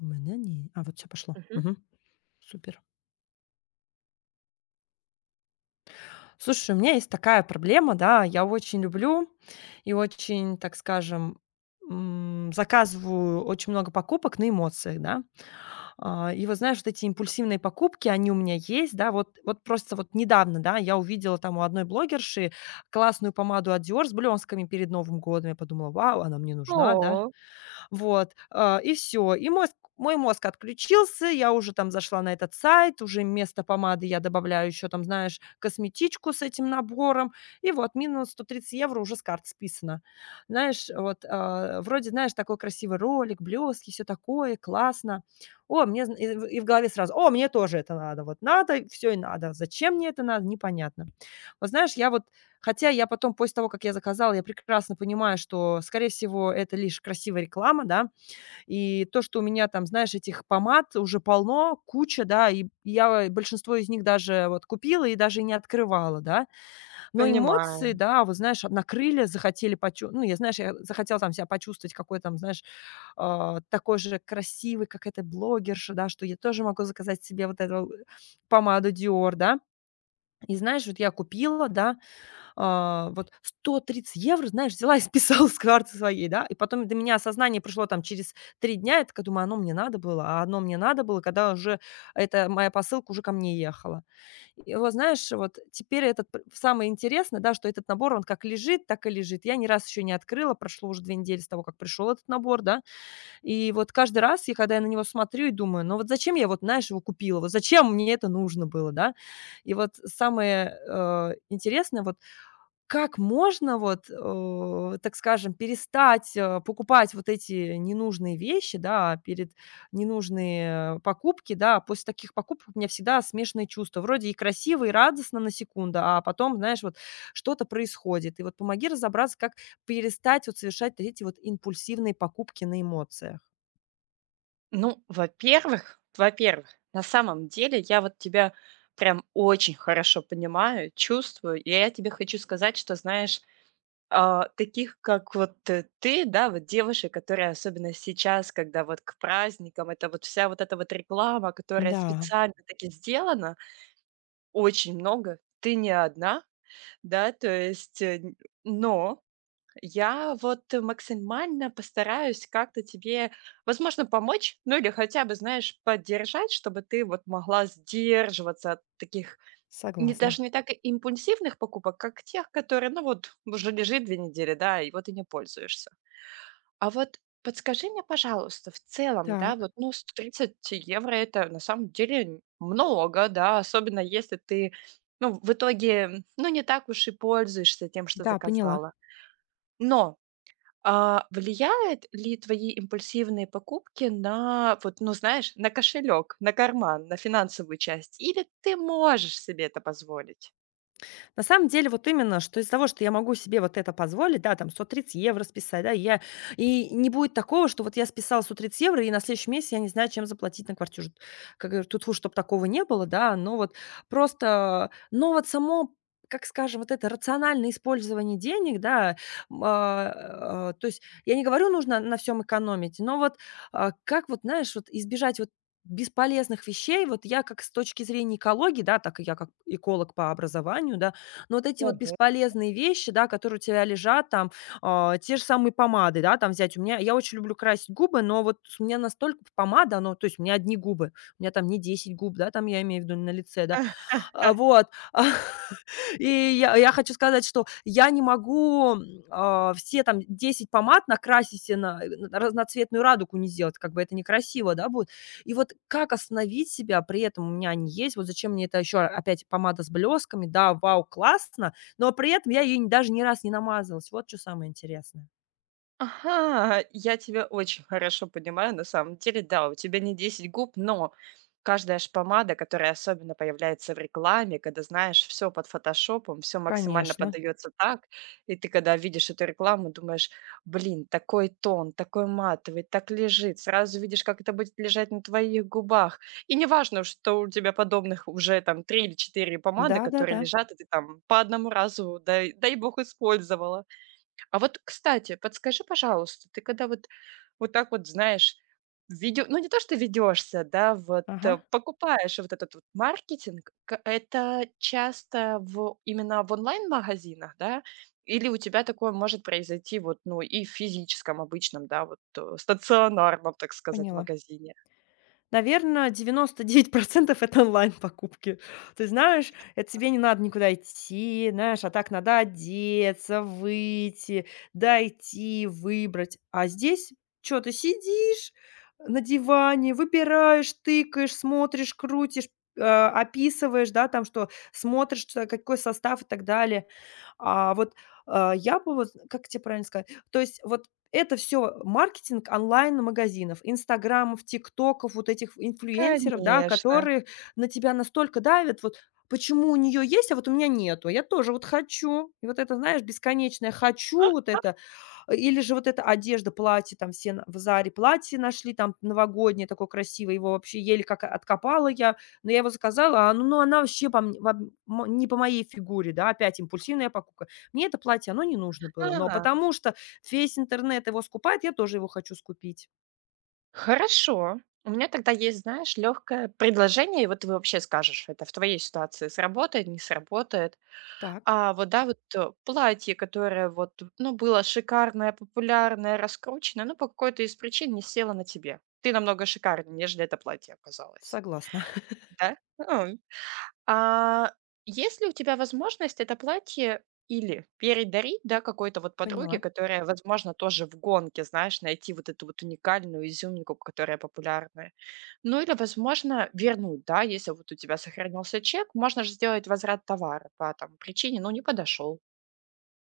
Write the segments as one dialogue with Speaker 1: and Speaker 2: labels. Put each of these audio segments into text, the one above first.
Speaker 1: У меня не а, вот все пошло.
Speaker 2: Мгм.
Speaker 1: Мгм. Супер. Слушай, у меня есть такая проблема, да. Я очень люблю и очень, так скажем, заказываю очень много покупок на эмоциях, да. И вот знаешь, вот эти импульсивные покупки, они у меня есть, да. Вот просто вот недавно, да, я увидела там у одной блогерши классную помаду от Dior с блёстками перед Новым годом. Я подумала: "Вау, она мне нужна", да.
Speaker 2: О,
Speaker 1: Вот, и все, И мозг мой мозг отключился, я уже там зашла на этот сайт, уже вместо помады я добавляю еще там, знаешь, косметичку с этим набором, и вот минус 130 евро уже с карт списано. Знаешь, вот, вроде, знаешь, такой красивый ролик, блески, все такое, классно. О, мне зн и в голове сразу: "О, мне тоже это надо". Вот надо, все и надо. Зачем мне это надо, непонятно. Вот знаешь, я вот хотя я потом, после того, как я заказала, я прекрасно понимаю, что, скорее всего, это лишь красивая реклама, да. И то, что у меня там, знаешь, этих помад уже полно, куча, да, и я большинство из них даже вот купила и даже не открывала, да. Но эмоции,
Speaker 2: понимаю.
Speaker 1: да, вот знаешь, накрыли, захотели, почу ну, я, знаешь, я захотела там себя почувствовать какой там, знаешь, такой же красивый, как эта блогерша, да, что я тоже могу заказать себе вот эту помаду Dior, да. И знаешь, вот я купила, да, вот 130 евро, знаешь, взяла и списала с карты своей, да. И потом до меня осознание пришло там через 3 дня. Я такая думаю: "Оно мне надо было". А оно мне надо было, когда уже эта моя посылка уже ко мне ехала. И вот знаешь, вот теперь этот п самое интересное, да, что этот набор, он как лежит, так и лежит. Я ни раз еще не открыла, прошло уже 2 недели с того, как пришел этот набор, да. И вот каждый раз, я когда я на него смотрю и думаю: "Ну вот зачем я вот, знаешь, его купила? Вот зачем мне это нужно было?" Да. И вот самое, интересное, вот как можно вот, так скажем, перестать, покупать вот эти ненужные вещи, да, перед ненужные покупки, да? После таких покупок у меня всегда смешанные чувства. Вроде и красиво, и радостно на секунду, а потом, знаешь, вот что-то происходит. И вот помоги разобраться, как перестать вот совершать вот эти вот импульсивные покупки на эмоциях.
Speaker 2: Ну, во-первых, на самом деле я вот тебя прям очень хорошо понимаю, чувствую, и я тебе хочу сказать, что, знаешь, таких, как вот ты, да, вот девушек, которые особенно сейчас, когда вот к праздникам, это вот вся вот эта вот реклама, которая
Speaker 1: Да,
Speaker 2: специально таки сделана, очень много, ты не одна, да, то есть, но я вот максимально постараюсь как-то тебе, возможно, помочь, ну или хотя бы, знаешь, поддержать, чтобы ты вот могла сдерживаться от таких, не, даже
Speaker 1: согласна.
Speaker 2: не так импульсивных покупок, как тех, которые, ну вот, уже лежит 2 недели, да, и вот и не пользуешься. А вот подскажи мне, пожалуйста, в целом, да,
Speaker 1: Так,
Speaker 2: вот, ну, 130 евро — это на самом деле много, да, особенно если ты, ну, в итоге, ну, не так уж и пользуешься тем, что
Speaker 1: да, поняла.
Speaker 2: заказала. Но влияет ли твои импульсивные покупки на вот, ну, знаешь, на кошелек, на карман, на финансовую часть? Или ты можешь себе это позволить?
Speaker 1: На самом деле, вот именно, что из-за того, что я могу себе вот это позволить, да, там 130 евро списать, да, я и не будет такого, что вот я списала 130 евро, и на следующий месяц я не знаю, чем заплатить на квартиру. Как говорю, тут чтобы такого не было, да, но вот само, как скажем, вот это рациональное использование денег, да, то есть я не говорю, нужно на всем экономить, но вот, как вот, знаешь, вот избежать вот бесполезных вещей, вот я как с точки зрения экологии, да, так и я как эколог по образованию, да, но вот эти вот
Speaker 2: Мгм.
Speaker 1: бесполезные вещи, да, которые у тебя лежат, там, те же самые помады, да, там взять. У меня я очень люблю красить губы, но вот у меня настолько помада, ну, то есть у меня одни губы, у меня там не 10 губ, да, там я имею в виду на лице, да, вот. И я хочу сказать, что я не могу, все там 10 помад накрасить и на разноцветную радугу не сделать, как бы это некрасиво, да, будет. И вот как остановить себя? При этом у меня они есть. Вот зачем мне это еще опять помада с блесками? Да, вау, классно, но при этом я ее даже ни раз не намазалась. Вот что самое интересное.
Speaker 2: Ага, я тебя очень хорошо понимаю, на самом деле, да, у тебя не 10 губ, но каждая шпомада, которая особенно появляется в рекламе, когда, знаешь, все под фотошопом, все максимально
Speaker 1: Конечно.
Speaker 2: подается так, и ты, когда видишь эту рекламу, думаешь, блин, такой тон, такой матовый, так лежит, сразу видишь, как это будет лежать на твоих губах. И неважно, что у тебя подобных уже там 3 или 4 помады, которые
Speaker 1: Да-да-да.
Speaker 2: лежат, и ты там по одному разу, дай, дай бог, использовала. А вот, кстати, подскажи, пожалуйста, ты когда вот вот так вот, знаешь, ведё ну, не то, что ведёшься, да, вот,
Speaker 1: Ага,
Speaker 2: покупаешь вот этот вот маркетинг, к это часто в именно в онлайн-магазинах, да? Или у тебя такое может произойти вот, ну, и в физическом обычном, да, вот, стационарном, так сказать,
Speaker 1: поняла.
Speaker 2: магазине?
Speaker 1: Наверное, 99% это онлайн-покупки. Ты знаешь, это тебе не надо никуда идти, знаешь, а так надо одеться, выйти, дойти, выбрать. А здесь что ты сидишь на диване, выбираешь, тыкаешь, смотришь, крутишь, описываешь, да, там, что смотришь, что какой состав и так далее. А вот, я бы вот, как тебе правильно сказать, то есть вот это все маркетинг онлайн-магазинов, "Инстаграмов", "Тиктоков", вот этих инфлюенсеров, да,
Speaker 2: Конечно.
Speaker 1: которые на тебя настолько давят. Вот почему у нее есть, а вот у меня нету? Я тоже вот хочу. И вот это, знаешь, бесконечное "хочу", вот это или же вот эта одежда, платье, там все на в "Заре" платье нашли там новогоднее такое красивое, его вообще еле как откопала я, но я его заказала, а оно, ну, она вообще по мне не по моей фигуре, да, опять импульсивная покупка. Мне это платье, оно не нужно было, но
Speaker 2: Ага.
Speaker 1: потому что весь интернет его скупает, я тоже его хочу скупить.
Speaker 2: Хорошо. У меня тогда есть, знаешь, лёгкое предложение, и вот ты вообще скажешь, это в твоей ситуации сработает, не сработает.
Speaker 1: Так,
Speaker 2: А вот, да, вот, платье, которое вот, ну, было шикарное, популярное, раскрученное, ну по какой-то из причин не село на тебе. Ты намного шикарнее, нежели это платье оказалось.
Speaker 1: согласна,
Speaker 2: Да? А есть ли у тебя возможность это платье или передарить, да, какой-то вот подруге,
Speaker 1: поняла.
Speaker 2: которая, возможно, тоже в гонке, знаешь, найти вот эту вот уникальную изюминку, которая популярная. Ну или, возможно, вернуть, да, если вот у тебя сохранился чек, можно же сделать возврат товара по там причине, ну, не подошел.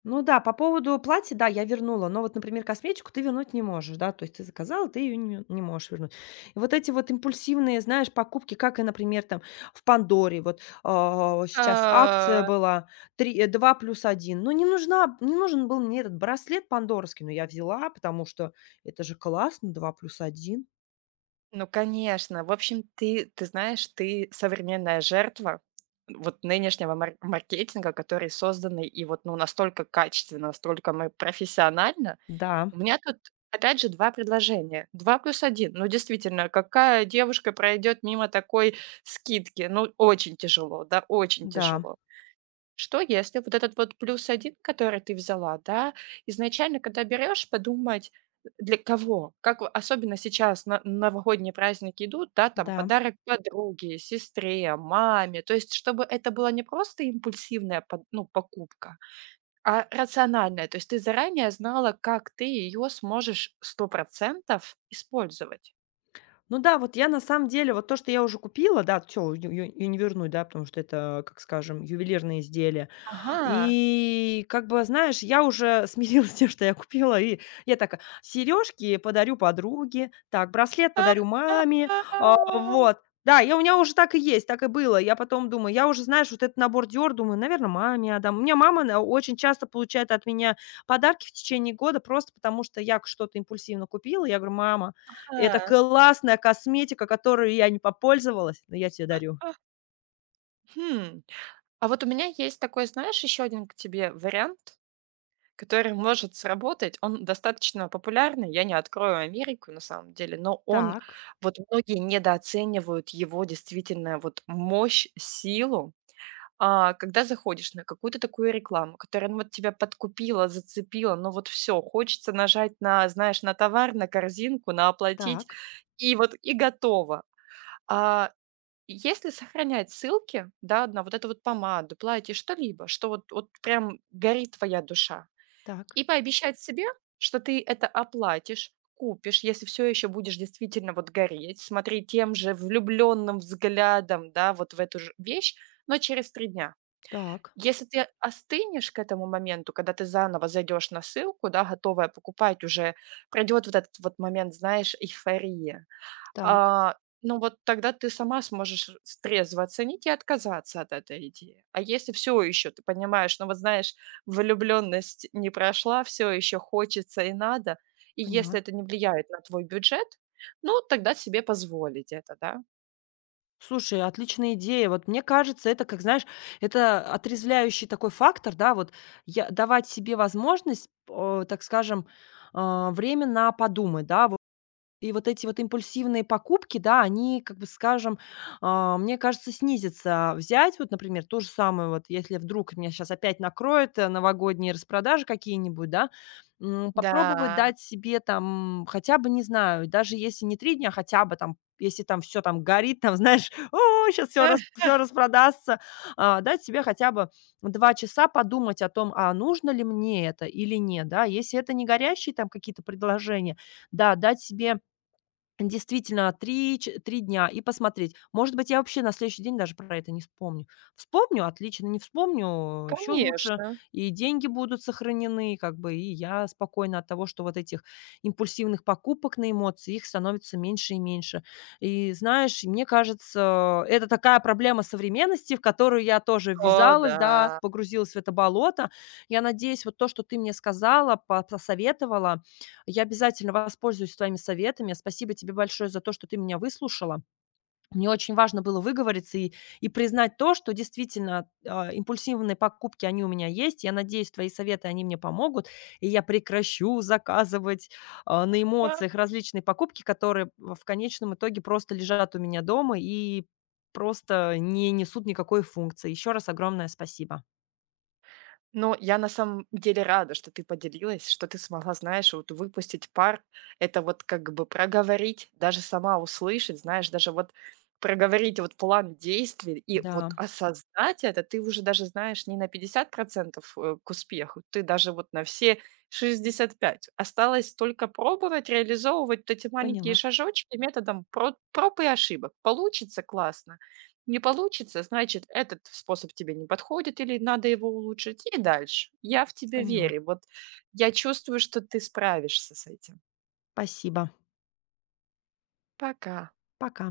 Speaker 1: Ну да, по поводу платья, да, я вернула, но вот, например, косметику ты вернуть не можешь, да, то есть ты заказала, ты ее не можешь вернуть. И вот эти вот импульсивные, знаешь, покупки, как и, например, там в Пандоре, вот, сейчас акция
Speaker 2: А,
Speaker 1: была 2+1. Но не нужен был мне этот браслет пандорский, но я взяла, потому что это же классно, 2+1.
Speaker 2: ну, конечно. В общем, ты знаешь, ты современная жертва вот нынешнего маркетинга, который созданный и вот, ну, настолько качественно, настолько мы профессионально.
Speaker 1: Да,
Speaker 2: У меня тут, опять же, 2 предложения. 2+1. Ну, действительно, какая девушка пройдет мимо такой скидки? Ну, очень тяжело, да, очень
Speaker 1: да,
Speaker 2: тяжело. Что, если вот этот вот плюс один, который ты взяла, да, изначально, когда берешь, подумать, для кого? Как, особенно сейчас на, новогодние праздники идут, да, там
Speaker 1: да.
Speaker 2: подарок подруге, сестре, маме. То есть, чтобы это была не просто импульсивная ну, покупка, а рациональная. То есть, ты заранее знала, как ты ее сможешь 100% использовать.
Speaker 1: Ну да, вот я на самом деле, вот то, что я уже купила, да, все, ее не вернуть, да, потому что это, как скажем, ювелирные изделия.
Speaker 2: Ага.
Speaker 1: И как бы, знаешь, я уже смирилась с тем, что я купила, и я такая: сережки подарю подруге, так, браслет подарю маме,
Speaker 2: А, а,
Speaker 1: вот. Да, я у меня уже так и есть, так и было. Я потом думаю, я уже, знаешь, вот этот набор "Диор", думаю, наверное, маме отдам. У меня мама, она очень часто получает от меня подарки в течение года просто потому, что я к что-то импульсивно купила. Я говорю: "Мама, это
Speaker 2: ага.
Speaker 1: классная косметика, которую я не попользовалась, но я тебе дарю".
Speaker 2: А, хм. А вот у меня есть такой, знаешь, еще один к тебе вариант, который может сработать. Он достаточно популярный. Я не открою Америку на самом деле, но он
Speaker 1: Так,
Speaker 2: вот многие недооценивают его действительно вот мощь, силу. А когда заходишь на какую-то такую рекламу, которая ну, вот тебя подкупила, зацепила, ну вот все, хочется нажать на, знаешь, на товар, на корзинку, на оплатить,
Speaker 1: так,
Speaker 2: и вот и готово. А если сохранять ссылки, да, на вот эту вот помаду, платье, что-либо, что вот, вот прям горит твоя душа,
Speaker 1: так,
Speaker 2: и пообещать себе, что ты это оплатишь, купишь, если все еще будешь действительно вот гореть, смотреть тем же влюбленным взглядом, да, вот в эту же вещь, но через 3 дня.
Speaker 1: так,
Speaker 2: Если ты остынешь к этому моменту, когда ты заново зайдешь на ссылку, да, готовая покупать уже, пройдет вот этот вот момент, знаешь, эйфории.
Speaker 1: так.
Speaker 2: А, ну вот тогда ты сама сможешь с трезво оценить и отказаться от этой идеи. А если все еще ты понимаешь, ну вот знаешь, влюбленность не прошла, все еще хочется и надо, и если
Speaker 1: Поняла.
Speaker 2: это не влияет на твой бюджет, ну тогда себе позволить это, да?
Speaker 1: Слушай, отличная идея. Вот мне кажется, это, как знаешь, это отрезвляющий такой фактор, да, вот я давать себе возможность, так скажем, время на подумать, да. И вот эти вот импульсивные покупки, да, они, как бы скажем, мне кажется, снизятся. Взять вот, например, то же самое, вот если вдруг меня сейчас опять накроет новогодние распродажи какие-нибудь, да, попробовать
Speaker 2: Да.
Speaker 1: дать себе там хотя бы, не знаю, даже если не 3 дня, хотя бы там, если там все там горит, там, знаешь, о, сейчас все, все распродастся, дать себе хотя бы 2 часа подумать о том, а нужно ли мне это или нет, да, если это не горящие там какие-то предложения, да, дать себе действительно, 3 ч 3 дня и посмотреть. Может быть, я вообще на следующий день даже про это не вспомню. Вспомню — отлично, не вспомню — еще лучше.
Speaker 2: Конечно.
Speaker 1: И деньги будут сохранены, как бы, и я спокойна от того, что вот этих импульсивных покупок на эмоции, их становится меньше и меньше. И знаешь, мне кажется, это такая проблема современности, в которую я тоже
Speaker 2: О,
Speaker 1: ввязалась, да, погрузилась в это болото. Я надеюсь, вот то, что ты мне сказала, по посоветовала, я обязательно воспользуюсь твоими советами. Спасибо тебе большое за то, что ты меня выслушала. Мне очень важно было выговориться и признать то, что действительно, импульсивные покупки, они у меня есть. Я надеюсь, твои советы, они мне помогут. И я прекращу заказывать, на
Speaker 2: да.
Speaker 1: эмоциях, различные покупки, которые в конечном итоге просто лежат у меня дома и просто не несут никакой функции. Еще раз огромное спасибо.
Speaker 2: Но я на самом деле рада, что ты поделилась, что ты смогла, знаешь, вот выпустить пар. Это вот как бы проговорить, даже сама услышать, знаешь, даже вот проговорить вот план действий и
Speaker 1: Да,
Speaker 2: вот осознать это, ты уже даже знаешь не на 50%, к успеху, ты даже вот на все 65. Осталось только пробовать реализовывать вот эти маленькие
Speaker 1: поняла,
Speaker 2: шажочки методом проб и ошибок. Получится классно, не получится, значит, этот способ тебе не подходит или надо его улучшить, и дальше. Я в тебя
Speaker 1: поняла.
Speaker 2: верю. Вот я чувствую, что ты справишься с этим.
Speaker 1: Спасибо.
Speaker 2: Пока.
Speaker 1: Пока.